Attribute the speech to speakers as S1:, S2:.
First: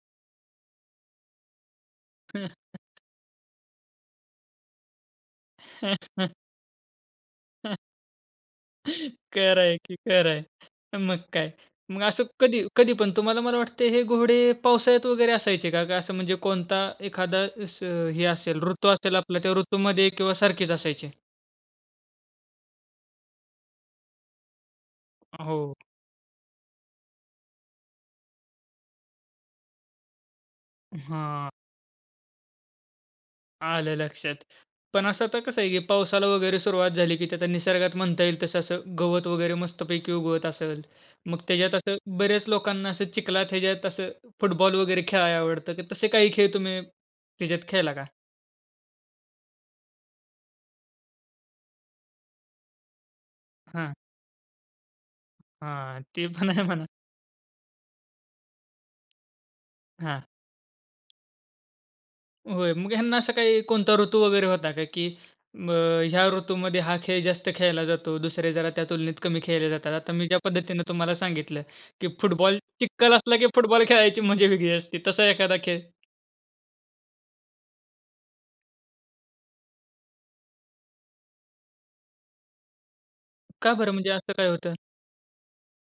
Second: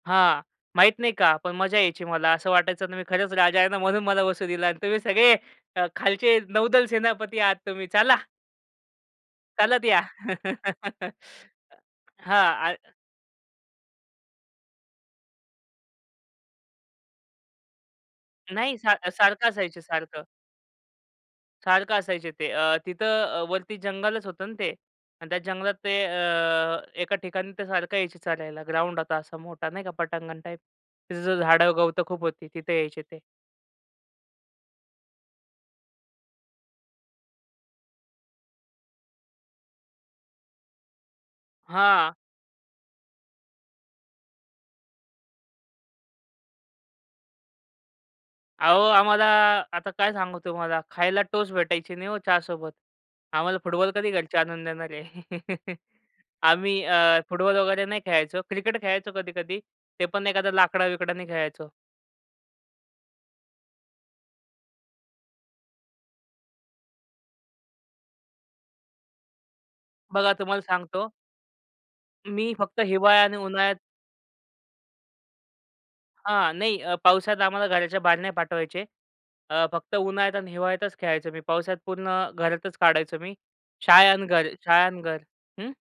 S1: हां. माहीत नाही, का? पण मजा यायची मला. असं वाटायचं ना मी खरंच राजा आहे ना म्हणून मला बसू दिला आणि तुम्ही सगळे अ, खालचे नौदल सेनापती आहात तुम्ही. चला.
S2: खरं आहे
S1: चालत
S2: की,
S1: या.
S2: खरं आहे. मग काय? मग असं
S1: हां
S2: कधी
S1: आ
S2: कधी पण तुम्हाला मला वाटतं हे घोडे पावसाळ्यात वगैरे असायचे का? का असं म्हणजे कोणता एखादा असं हे असेल
S1: नाही
S2: ऋतू
S1: सा
S2: असेल आपला,
S1: सारखं
S2: त्या
S1: असायचे,
S2: ऋतूमध्ये
S1: सारखं.
S2: किंवा सारखेच असायचे?
S1: सारखं असायचे ते. अ, तिथं अ, वरती जंगलच होतं ना ते आणि त्या जंगलात
S2: हो.
S1: ते अ, एका ठिकाणी ते सारखं यायचे चालायला. ग्राउंड आता असा मोठा नाही का पटांगण टाइप. तिथं ते
S2: हां.
S1: झाडं गवतं खूप होती. तिथे यायचे ते.
S2: आलं लक्षात. पण असं आता कसं आहे की पावसाला वगैरे सुरुवात झाली की ते आता निसर्गात म्हणता येईल तसं असं गवत वगैरे मस्तपैकी उगवत असेल. मग त्याच्यात असं
S1: हां.
S2: बऱ्याच लोकांना असं चिखलात, ह्याच्यात असं फुटबॉल वगैरे खेळायला आवडतं. तर तसे काही खेळ तुम्ही त्याच्यात खेळला का?
S1: अहो आम्हाला आता काय सांगू तुम्हाला? खायला टोस्ट भेटायची नाही ओ चहा सोबत. आम्हाला फुटबॉल
S2: हां.
S1: कधी घरचे आणून देणार आहे.
S2: हां. ते पण आहे
S1: आम्ही
S2: म्हणा.
S1: अ, फुटबॉल वगैरे नाही खेळायचो. क्रिकेट खेळायचो कधी-कधी. ते
S2: हां.
S1: पण एखादा लाकडा-बिकडानी खेळायचो.
S2: होय. मग ह्यांना असं काय कोणता ऋतू वगैरे होता का, की अ, ह्या ऋतूमध्ये हा खेळ जास्त खेळला जातो. दुसरे जरा त्या तुलनेत कमी खेळले जातात. आता मी
S1: बघा
S2: ज्या
S1: तुम्हाला
S2: पद्धतीने
S1: सांगतो.
S2: तुम्हाला सांगितलं की
S1: मी
S2: फुटबॉल,
S1: फक्त
S2: चिखल
S1: हिवाळा
S2: असला
S1: आणि
S2: की
S1: उन्हाळ्यात
S2: फुटबॉल खेळायची मजा वेगळी असते. तसा एखादा खेळ?
S1: हां. नाही अ, पावसाळ्यात आम्हाला घराच्या बाहेर नाही पाठवायचे. अ, फक्त उन्हाळ्यात आणि हिवाळ्यातच खेळायचो मी. पावसात पूर्ण घरातच काढायचो मी.
S2: का बरं म्हणजे
S1: शाळा आणि
S2: असं
S1: घर,
S2: काय होतं?
S1: शाळा आणि घर. हं.